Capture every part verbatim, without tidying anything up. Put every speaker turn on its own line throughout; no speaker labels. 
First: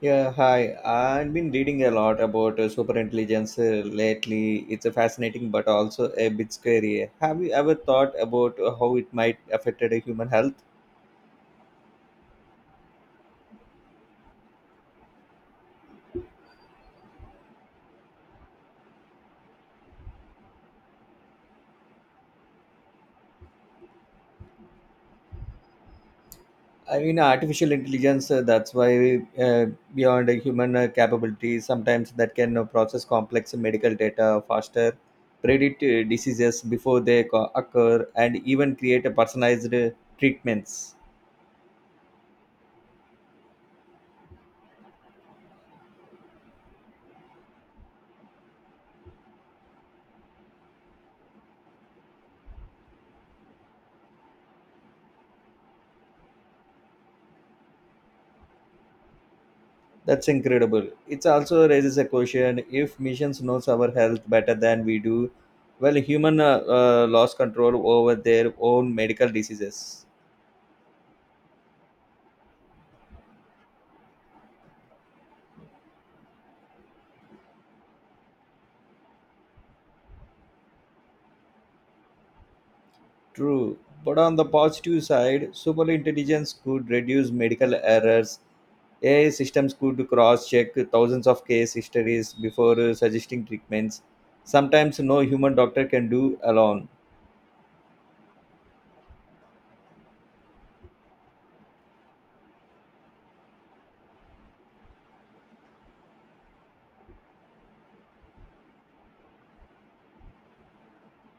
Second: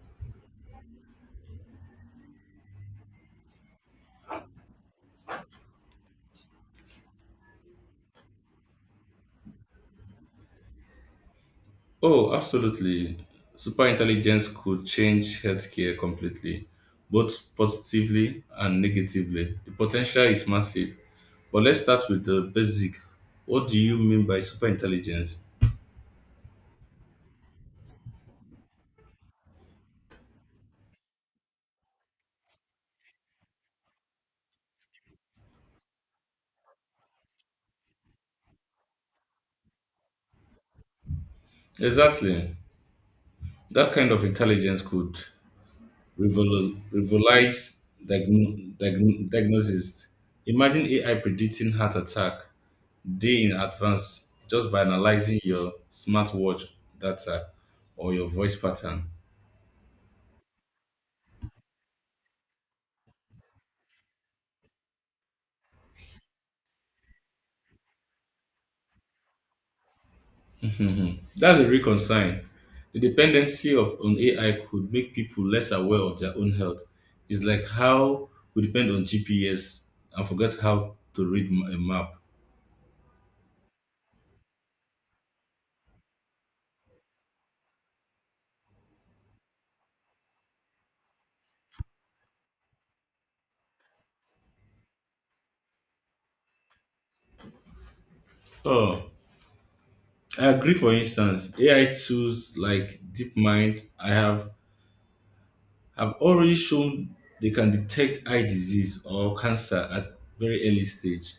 Yeah, hi. I've been reading a lot about uh, superintelligence uh, lately. It's a fascinating but also a bit scary. Have you ever thought about uh, how it might affect the human health?
Oh, absolutely. Superintelligence could change healthcare completely, both positively and negatively. The potential is massive. But let's start with the basic. What do you mean by superintelligence?
I mean, artificial intelligence, uh, that's why uh, beyond a human uh, capability, sometimes that can uh, process complex medical data faster, predict uh, diseases before they co- occur, and even create a personalized uh, treatments.
Exactly. That kind of intelligence could revol- revolutionize diagno- diagn- diagnosis. Imagine A I predicting heart attack day in advance just by analyzing your smartwatch data or your voice pattern.
That's incredible. It also raises a question if machines knows our health better than we do, well, human uh, uh, lost control over their own medical diseases.
Mhm. That's a real concern. The dependency of on A I could make people less aware of their own health. It's like how we depend on G P S and forget how to read m- a map.
True. But on the positive side, super intelligence could reduce medical errors. A I systems could cross-check thousands of case histories before uh, suggesting treatments. Sometimes no human doctor can do alone.
Oh, I agree. For instance, A I tools like DeepMind, I have have already shown they can detect eye disease or cancer at very early stage.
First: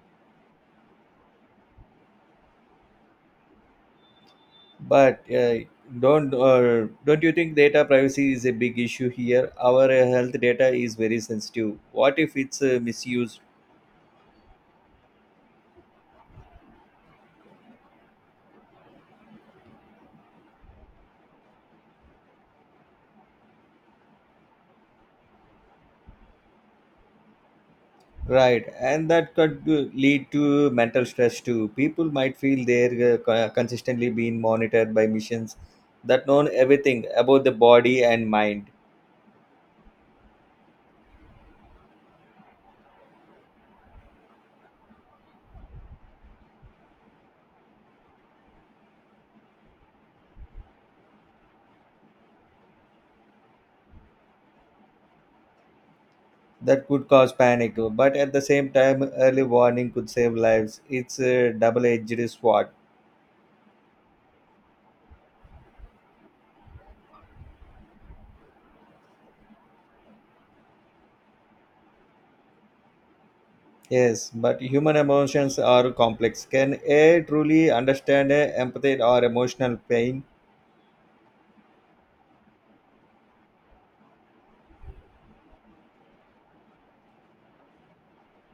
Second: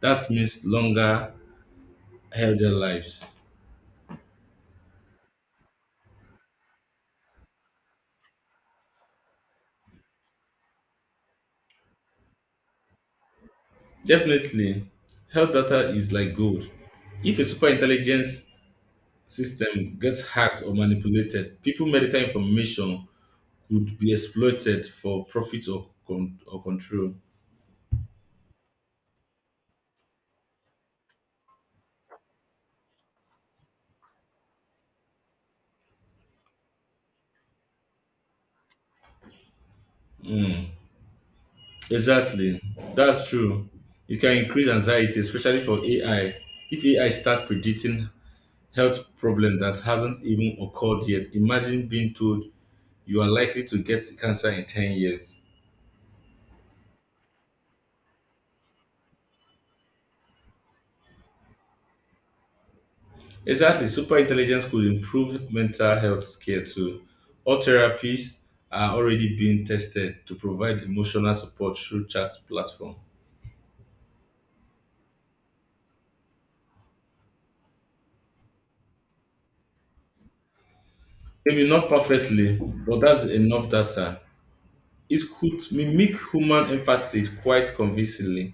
That means longer, healthier lives.
But uh, don't uh, don't you think data privacy is a big issue here? Our uh, health data is very sensitive. What if it's uh, misused?
Definitely, health data is like gold. If a super intelligence system gets hacked or manipulated, people medical information would be exploited for profit or, con- or control.
Right, and that could uh, lead to mental stress too. People might feel they're uh, co- consistently being monitored by missions that know everything about the body and mind.
Mm, exactly, that's true. It can increase anxiety, especially for A I. If A I starts predicting health problem that hasn't even occurred yet, imagine being told you are likely to get cancer in ten years.
That could cause panic, but at the same time, early warning could save lives. It's a double-edged sword.
Exactly. Super intelligence could improve mental health care too. All therapies are already being tested to provide emotional support through chat platform.
Yes, but human emotions are complex. Can A I truly understand uh, empathy or emotional pain?
Maybe not perfectly, but that's enough data. It could mimic human empathy quite convincingly.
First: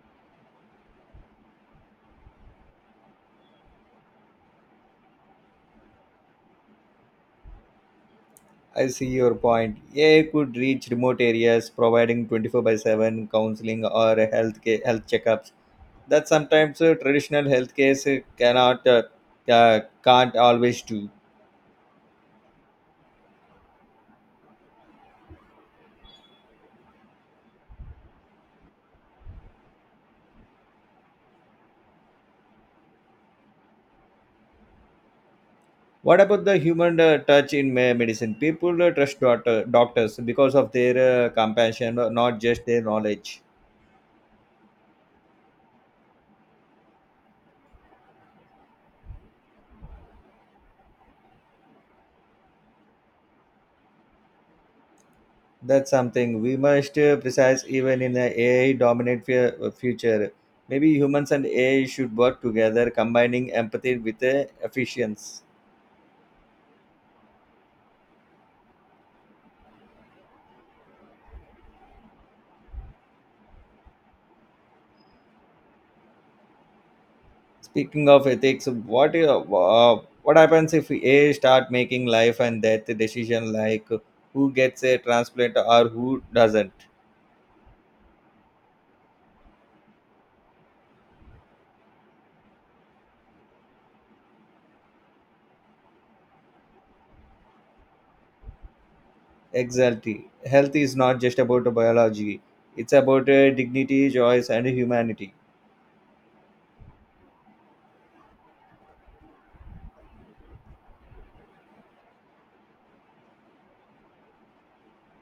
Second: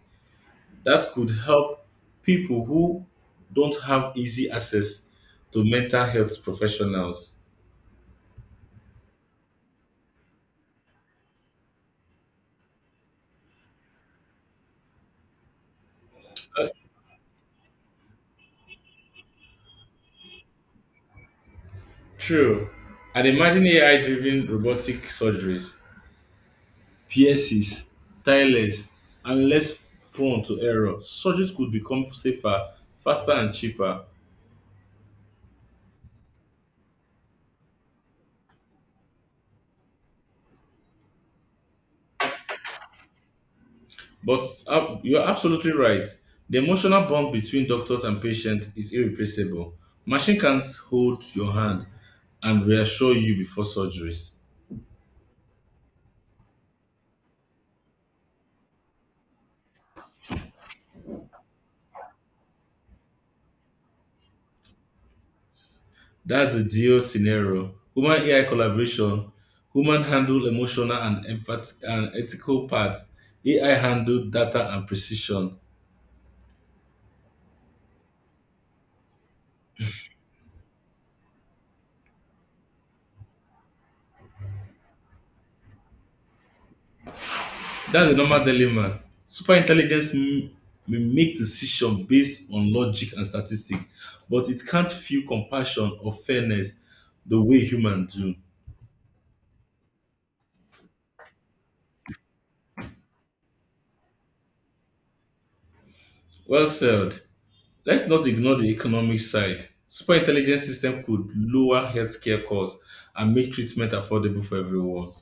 That could help people who don't have easy access to mental health professionals.
I see your point. A I could reach remote areas, providing twenty-four by seven counseling or health care, health checkups. That sometimes uh, traditional health cares uh, cannot uh, uh, can't always do.
True. And imagine A I driven robotic surgeries pierces, tireless, and less prone to error. Surgery could become safer, faster, and cheaper.
What about the human uh, touch in me- medicine? People uh, trust doctor, doctors because of their uh, compassion, uh, not just their knowledge.
But ab- you're absolutely right. The emotional bond between doctors and patients is irreplaceable. Machine can't hold your hand and reassure you before surgeries.
That's something we must uh, precise even in an A I dominant fu- future. Maybe humans and A I should work together, combining empathy with uh, efficiency.
That's the deal scenario. Human A I collaboration, human handle emotional and empath- and ethical part, A I handle data and precision.
Speaking of ethics, what uh, uh, what happens if A I start making life and death decision like who gets a transplant or who doesn't?
That's a normal dilemma. Superintelligence m- may make decisions based on logic and statistics, but it can't feel compassion or fairness the way humans do.
Exactly. Health is not just about biology; it's about uh, dignity, choice, and humanity.
Well said. Let's not ignore the economic side. Superintelligence system could lower healthcare costs and make treatment affordable for everyone.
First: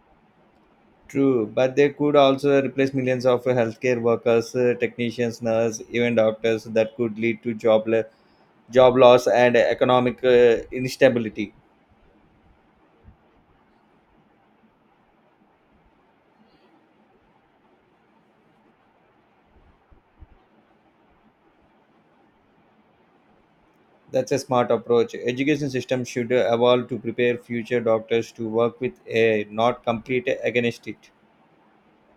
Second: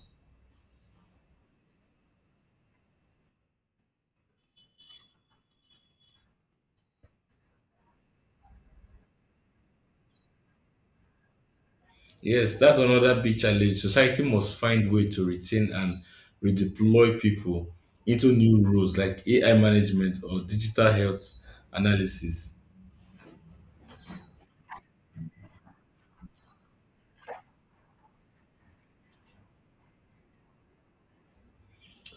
True, but they could also replace millions of healthcare workers, uh, technicians, nurses, even doctors. That could lead to job le- job loss and economic uh, instability.
Yes, that's another big challenge. Society must find way to retain and redeploy people into new roles like A I management or digital health analysis.
That's a smart approach. Education system should evolve to prepare future doctors to work with A I, not compete against it.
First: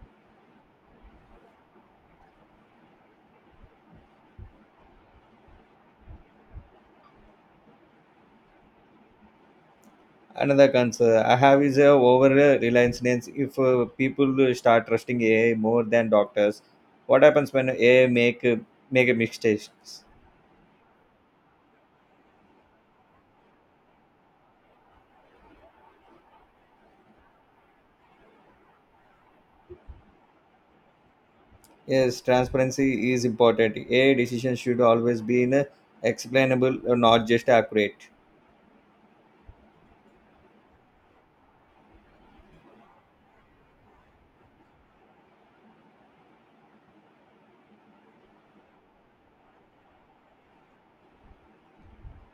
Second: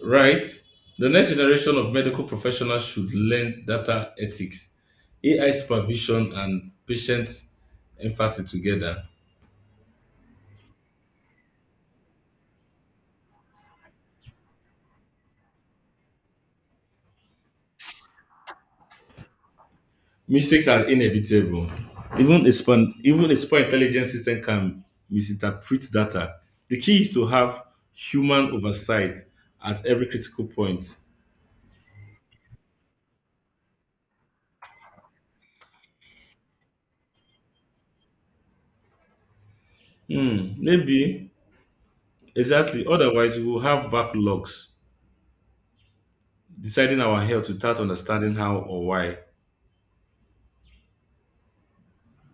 Right? The next generation of medical professionals should learn data ethics, A I supervision, and patient emphasis together.
Another concern I have is uh, over uh, reliance. If uh, people start trusting A I more than doctors, what happens when A I make make mistakes?
Mistakes are inevitable. Even a, span, even a super intelligent system can misinterpret data. The key is to have human oversight at every critical point.
Yes, transparency is important. A decision should always be in a explainable, uh, not just accurate.
Hmm, maybe, exactly. Otherwise, we will have backlogs deciding our health without understanding how or why.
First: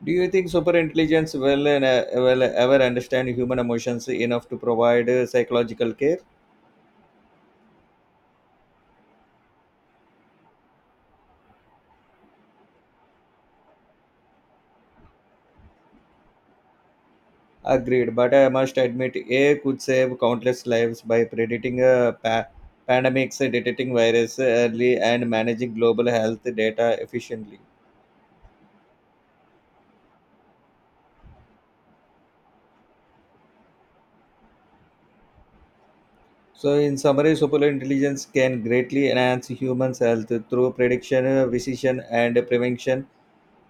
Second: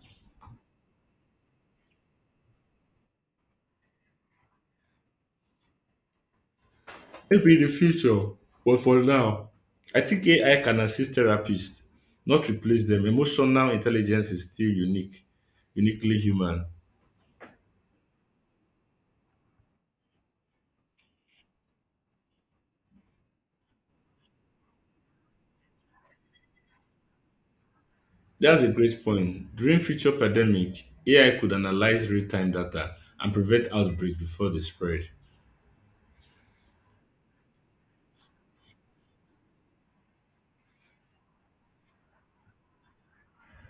Do you think super intelligence will, uh, will ever understand human emotions enough to provide uh, psychological care?
Maybe in the future, but for now, I think A I can assist therapists, not replace them. Emotional intelligence is still unique, uniquely human.
Agreed, but I must admit, A I could save countless lives by predicting uh, pa- pandemics, uh, detecting virus early, and managing global health data efficiently.
That's a great point. During future pandemic, A I could analyze real-time data and prevent outbreak before they spread.
So, in summary, super intelligence can greatly enhance human health through prediction, uh, precision, and prevention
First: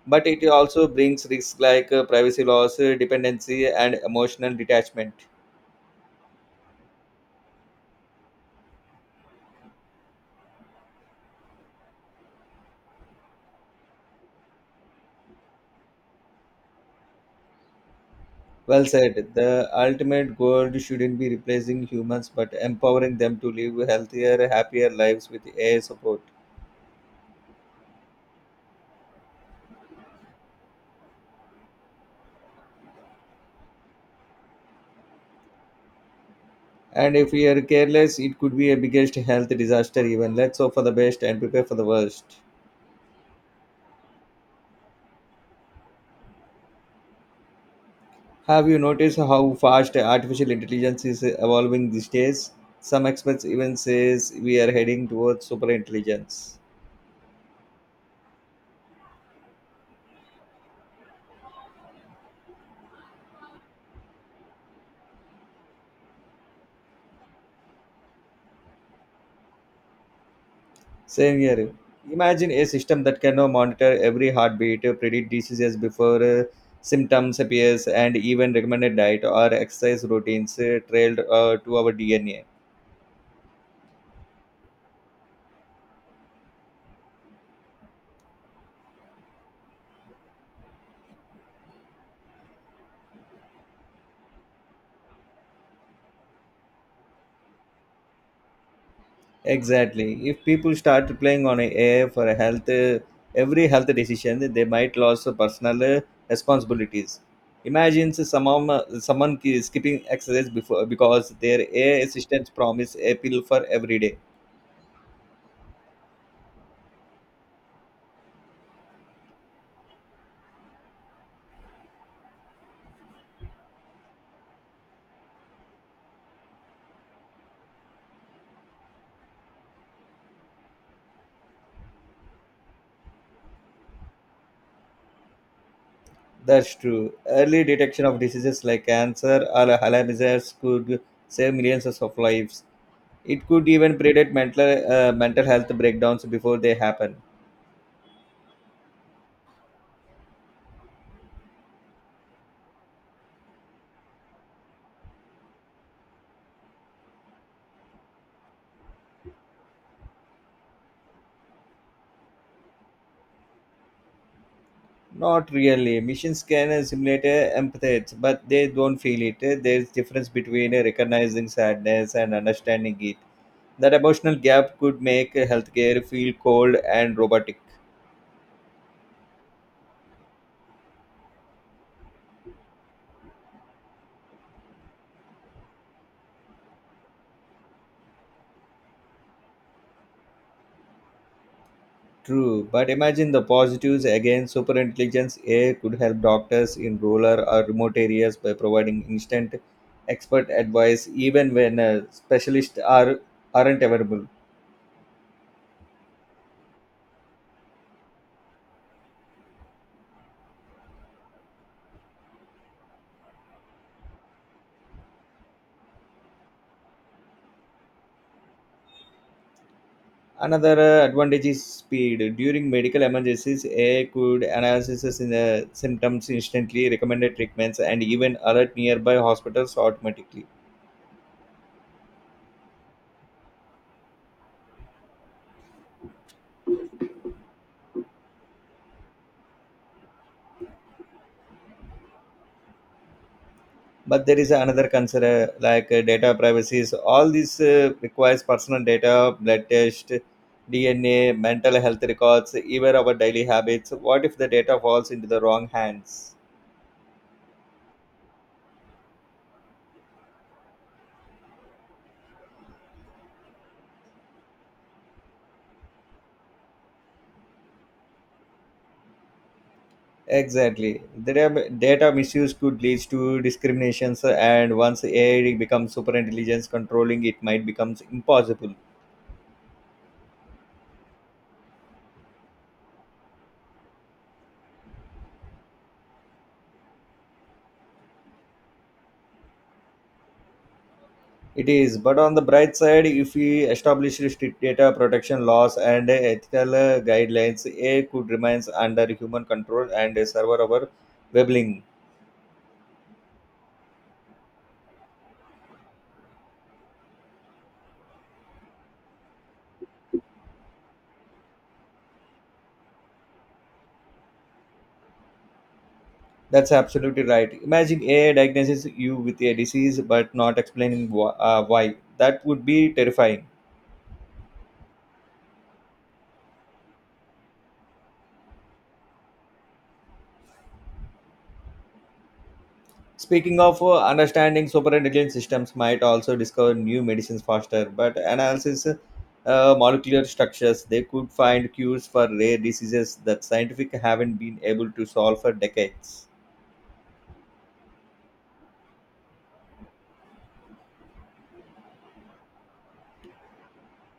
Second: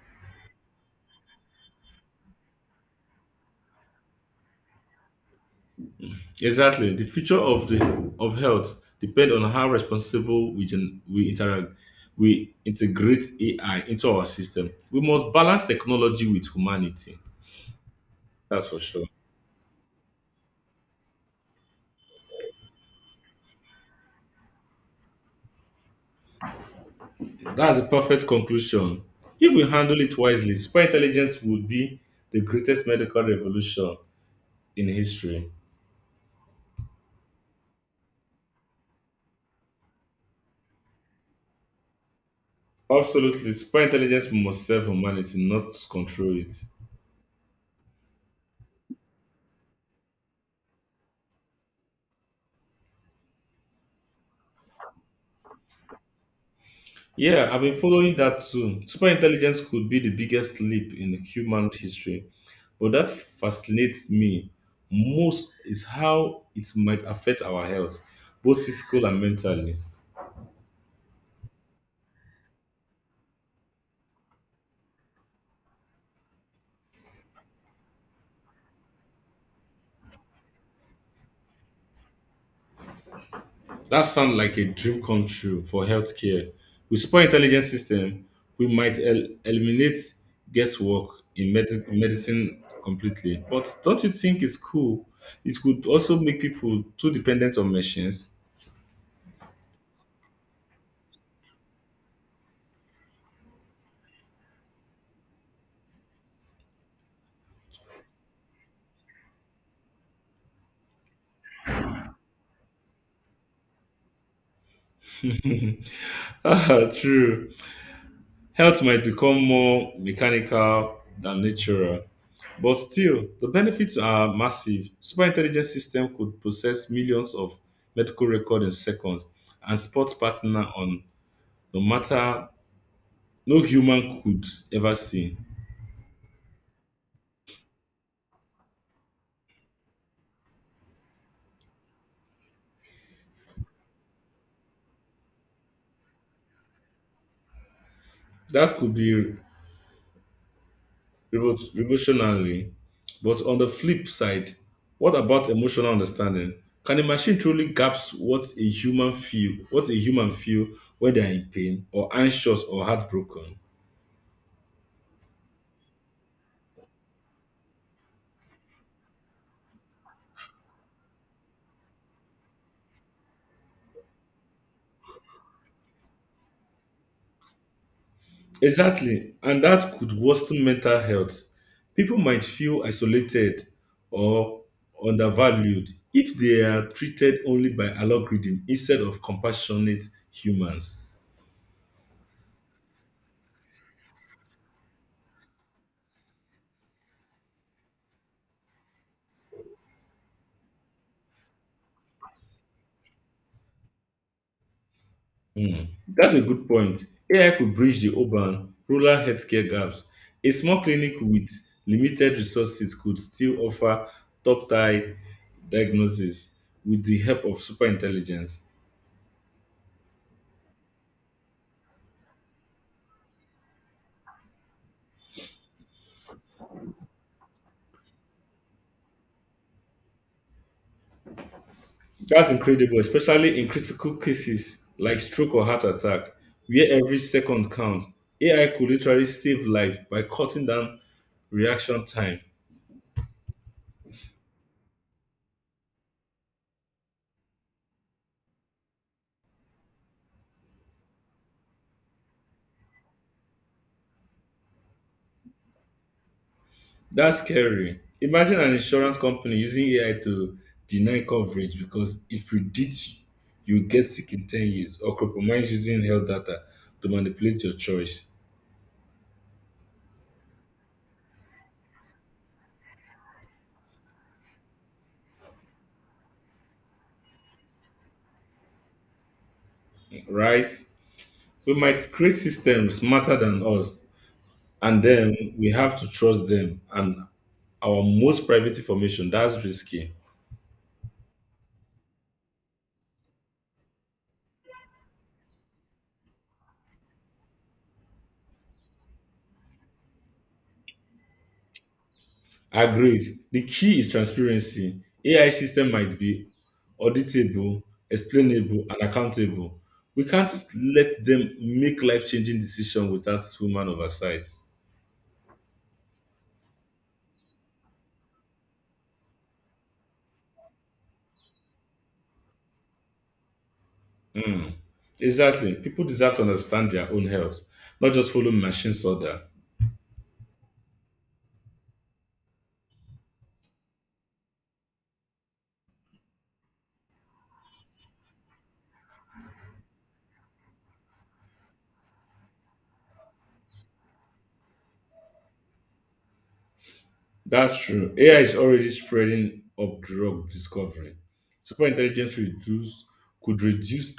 but it also brings risks like uh, privacy loss, uh, dependency, and emotional detachment.
Exactly. The future of the of health depend on how responsible we gen, we interact we integrate A I into our system. We must balance technology with humanity. That's for
Well
sure.
said. The ultimate goal shouldn't be replacing humans, but empowering them to live healthier, happier lives with A I support.
That's a perfect conclusion. If we handle it wisely, super intelligence would be the greatest medical revolution in history.
And if we are careless, it could be a biggest health disaster. Even let's hope for the best and prepare for the worst.
Absolutely, super intelligence must serve humanity, not control it.
Have you noticed how fast artificial intelligence is evolving these days? Some experts even says we are heading towards super intelligence.
Yeah, I've been following that too. Super intelligence could be the biggest leap in human history, but that fascinates me most is how it might affect our health, both physical and mentally.
Same here. Imagine a system that can now monitor every heartbeat, predict diseases before uh, symptoms appears, and even recommend a diet or exercise routines uh, trailed uh, to our D N A.
That sounds like a dream come true for healthcare. With super intelligent system, we might el- eliminate guesswork in med- medicine completely. But don't you think it's cool? It could also make people too dependent on machines.
Exactly. If people start playing on A I for a health, uh, every health decision, they might lose personal uh, responsibilities. Imagine someone, someone ki- skipping exercise before because their A I assistant promise a pill for every day.
Ah, true. Health might become more mechanical than natural. But still, the benefits are massive. Super intelligent system could process millions of medical records in seconds and spot partner on no matter no human could ever see.
That's true. Early detection of diseases like cancer or Alzheimer's could save millions of lives. It could even predict mental uh, mental health breakdowns before they happen.
That could be revo- revolutionary. But on the flip side, what about emotional understanding? Can a machine truly grasp what a human feel, what a human feel when they are in pain or anxious or heartbroken?
Not really. Machines can simulate uh, empathy, but they don't feel it. There's difference between uh, recognizing sadness and understanding it. That emotional gap could make healthcare feel cold and robotic.
Exactly, and that could worsen mental health. People might feel isolated or undervalued if they are treated only by algorithm instead of compassionate humans.
True, but imagine the positives again. Superintelligence A I could help doctors in rural or remote areas by providing instant expert advice even when uh, specialists are, aren't available.
Hmm, That's a good point. A I could bridge the urban rural healthcare gaps. A small clinic with limited resources could still offer top tier diagnosis with the help of super intelligence.
Another uh, advantage is speed. During medical emergencies, A I could analyze in, uh, symptoms instantly, recommended treatments, and even alert nearby hospitals automatically.
That's incredible, especially in critical cases like stroke or heart attack, where every second counts. A I could literally save life by cutting down reaction time.
But there is another concern uh, like uh, data privacy is all this uh, requires personal data, blood test, D N A, mental health records, even our daily habits. What if the data falls into the wrong hands?
That's scary. Imagine an insurance company using A I to deny coverage because it predicts you get sick in ten years or compromise using health data to manipulate your choice,
Exactly. Data, data misuse could lead to discriminations, and once A I becomes super intelligence, controlling it might becomes impossible.
right? We might create systems smarter than us, and then we have to trust them and our most private information. That's risky.
It is, but on the bright side, if we establish strict data protection laws and ethical uh, guidelines, A I could remain under human control and uh, serve our webling.
Agreed. The key is transparency. A I system might be auditable, explainable, and accountable. We can't let them make life-changing decisions without human oversight.
That's absolutely right. Imagine A I diagnoses you with a disease but not explaining wh- uh, why. That would be terrifying.
Mm. Exactly. People deserve to understand their own health, not just follow machines order.
Speaking of uh, understanding superintelligent systems might also discover new medicines faster, but analysis uh, molecular structures, they could find cures for rare diseases that scientific haven't been able to solve for decades.
That's true. A I is already spreading up drug discovery. Superintelligence reduce could reduce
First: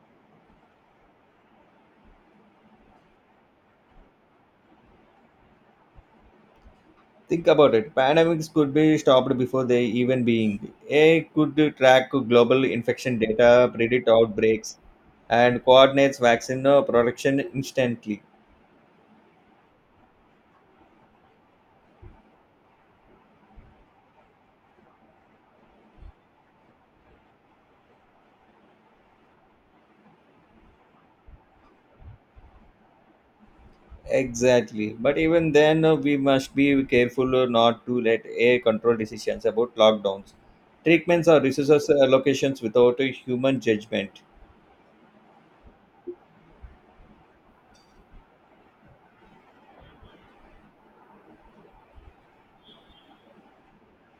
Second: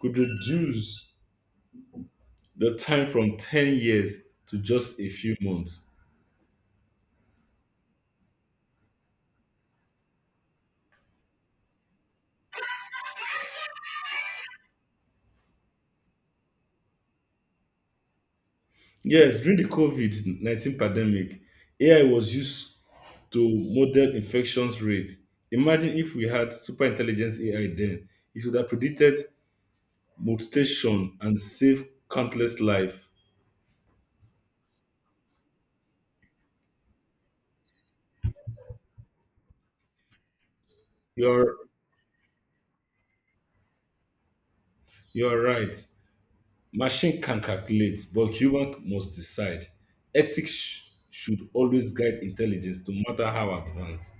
could reduce the time from ten years to just a few months.
Think about it. Pandemics could be stopped before they even being. A I could track global infection data, predict outbreaks, and coordinates vaccine uh, production instantly.
Yes, during the COVID nineteen pandemic, A I was used to model infections rates. Imagine if we had super intelligence A I then, it would have predicted mutation and saved countless lives.
Exactly. But even then, uh, we must be careful uh, not to let air control decisions about lockdowns, treatments, or
You're
resources allocations without a human judgment.
you're right. Machine can calculate, but human must decide. Ethics sh- should always guide intelligence, no matter how advanced.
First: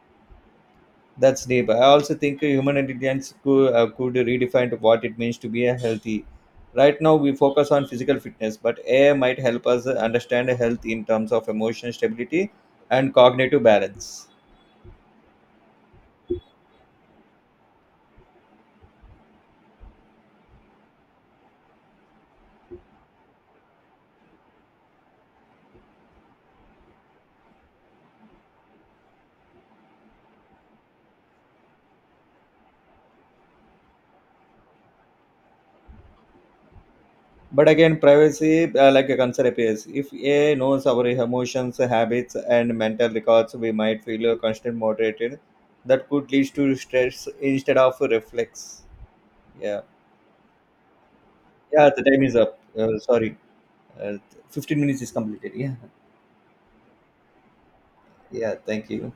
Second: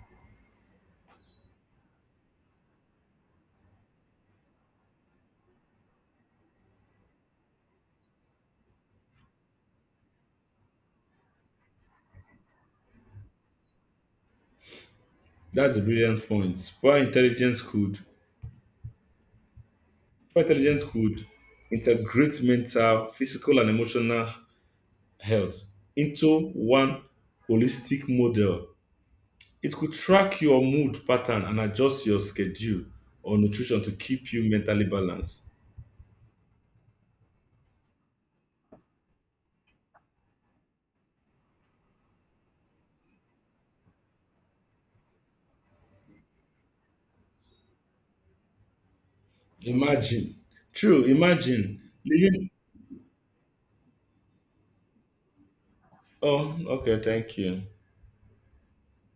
That's deep. I also think human intelligence could, uh, could redefine what it means to be a healthy. Right now, we focus on physical fitness, but A I might help us understand health in terms of emotional stability and cognitive balance.
That's a brilliant point. Super intelligence could super intelligence could integrate mental, physical, and emotional health into one holistic model. It could track your mood pattern and adjust your schedule or nutrition to keep you mentally balanced.
But again, privacy, uh, like a concern appears. If A I knows our emotions, habits, and mental records, we might feel a constant moderated. That could lead to stress instead of reflex. Yeah.
Imagine, true, imagine
Yeah, the time is
living.
up. Uh, sorry. Uh, fifteen minutes is completed. Yeah.
Oh, okay, thank you.
Yeah, thank you.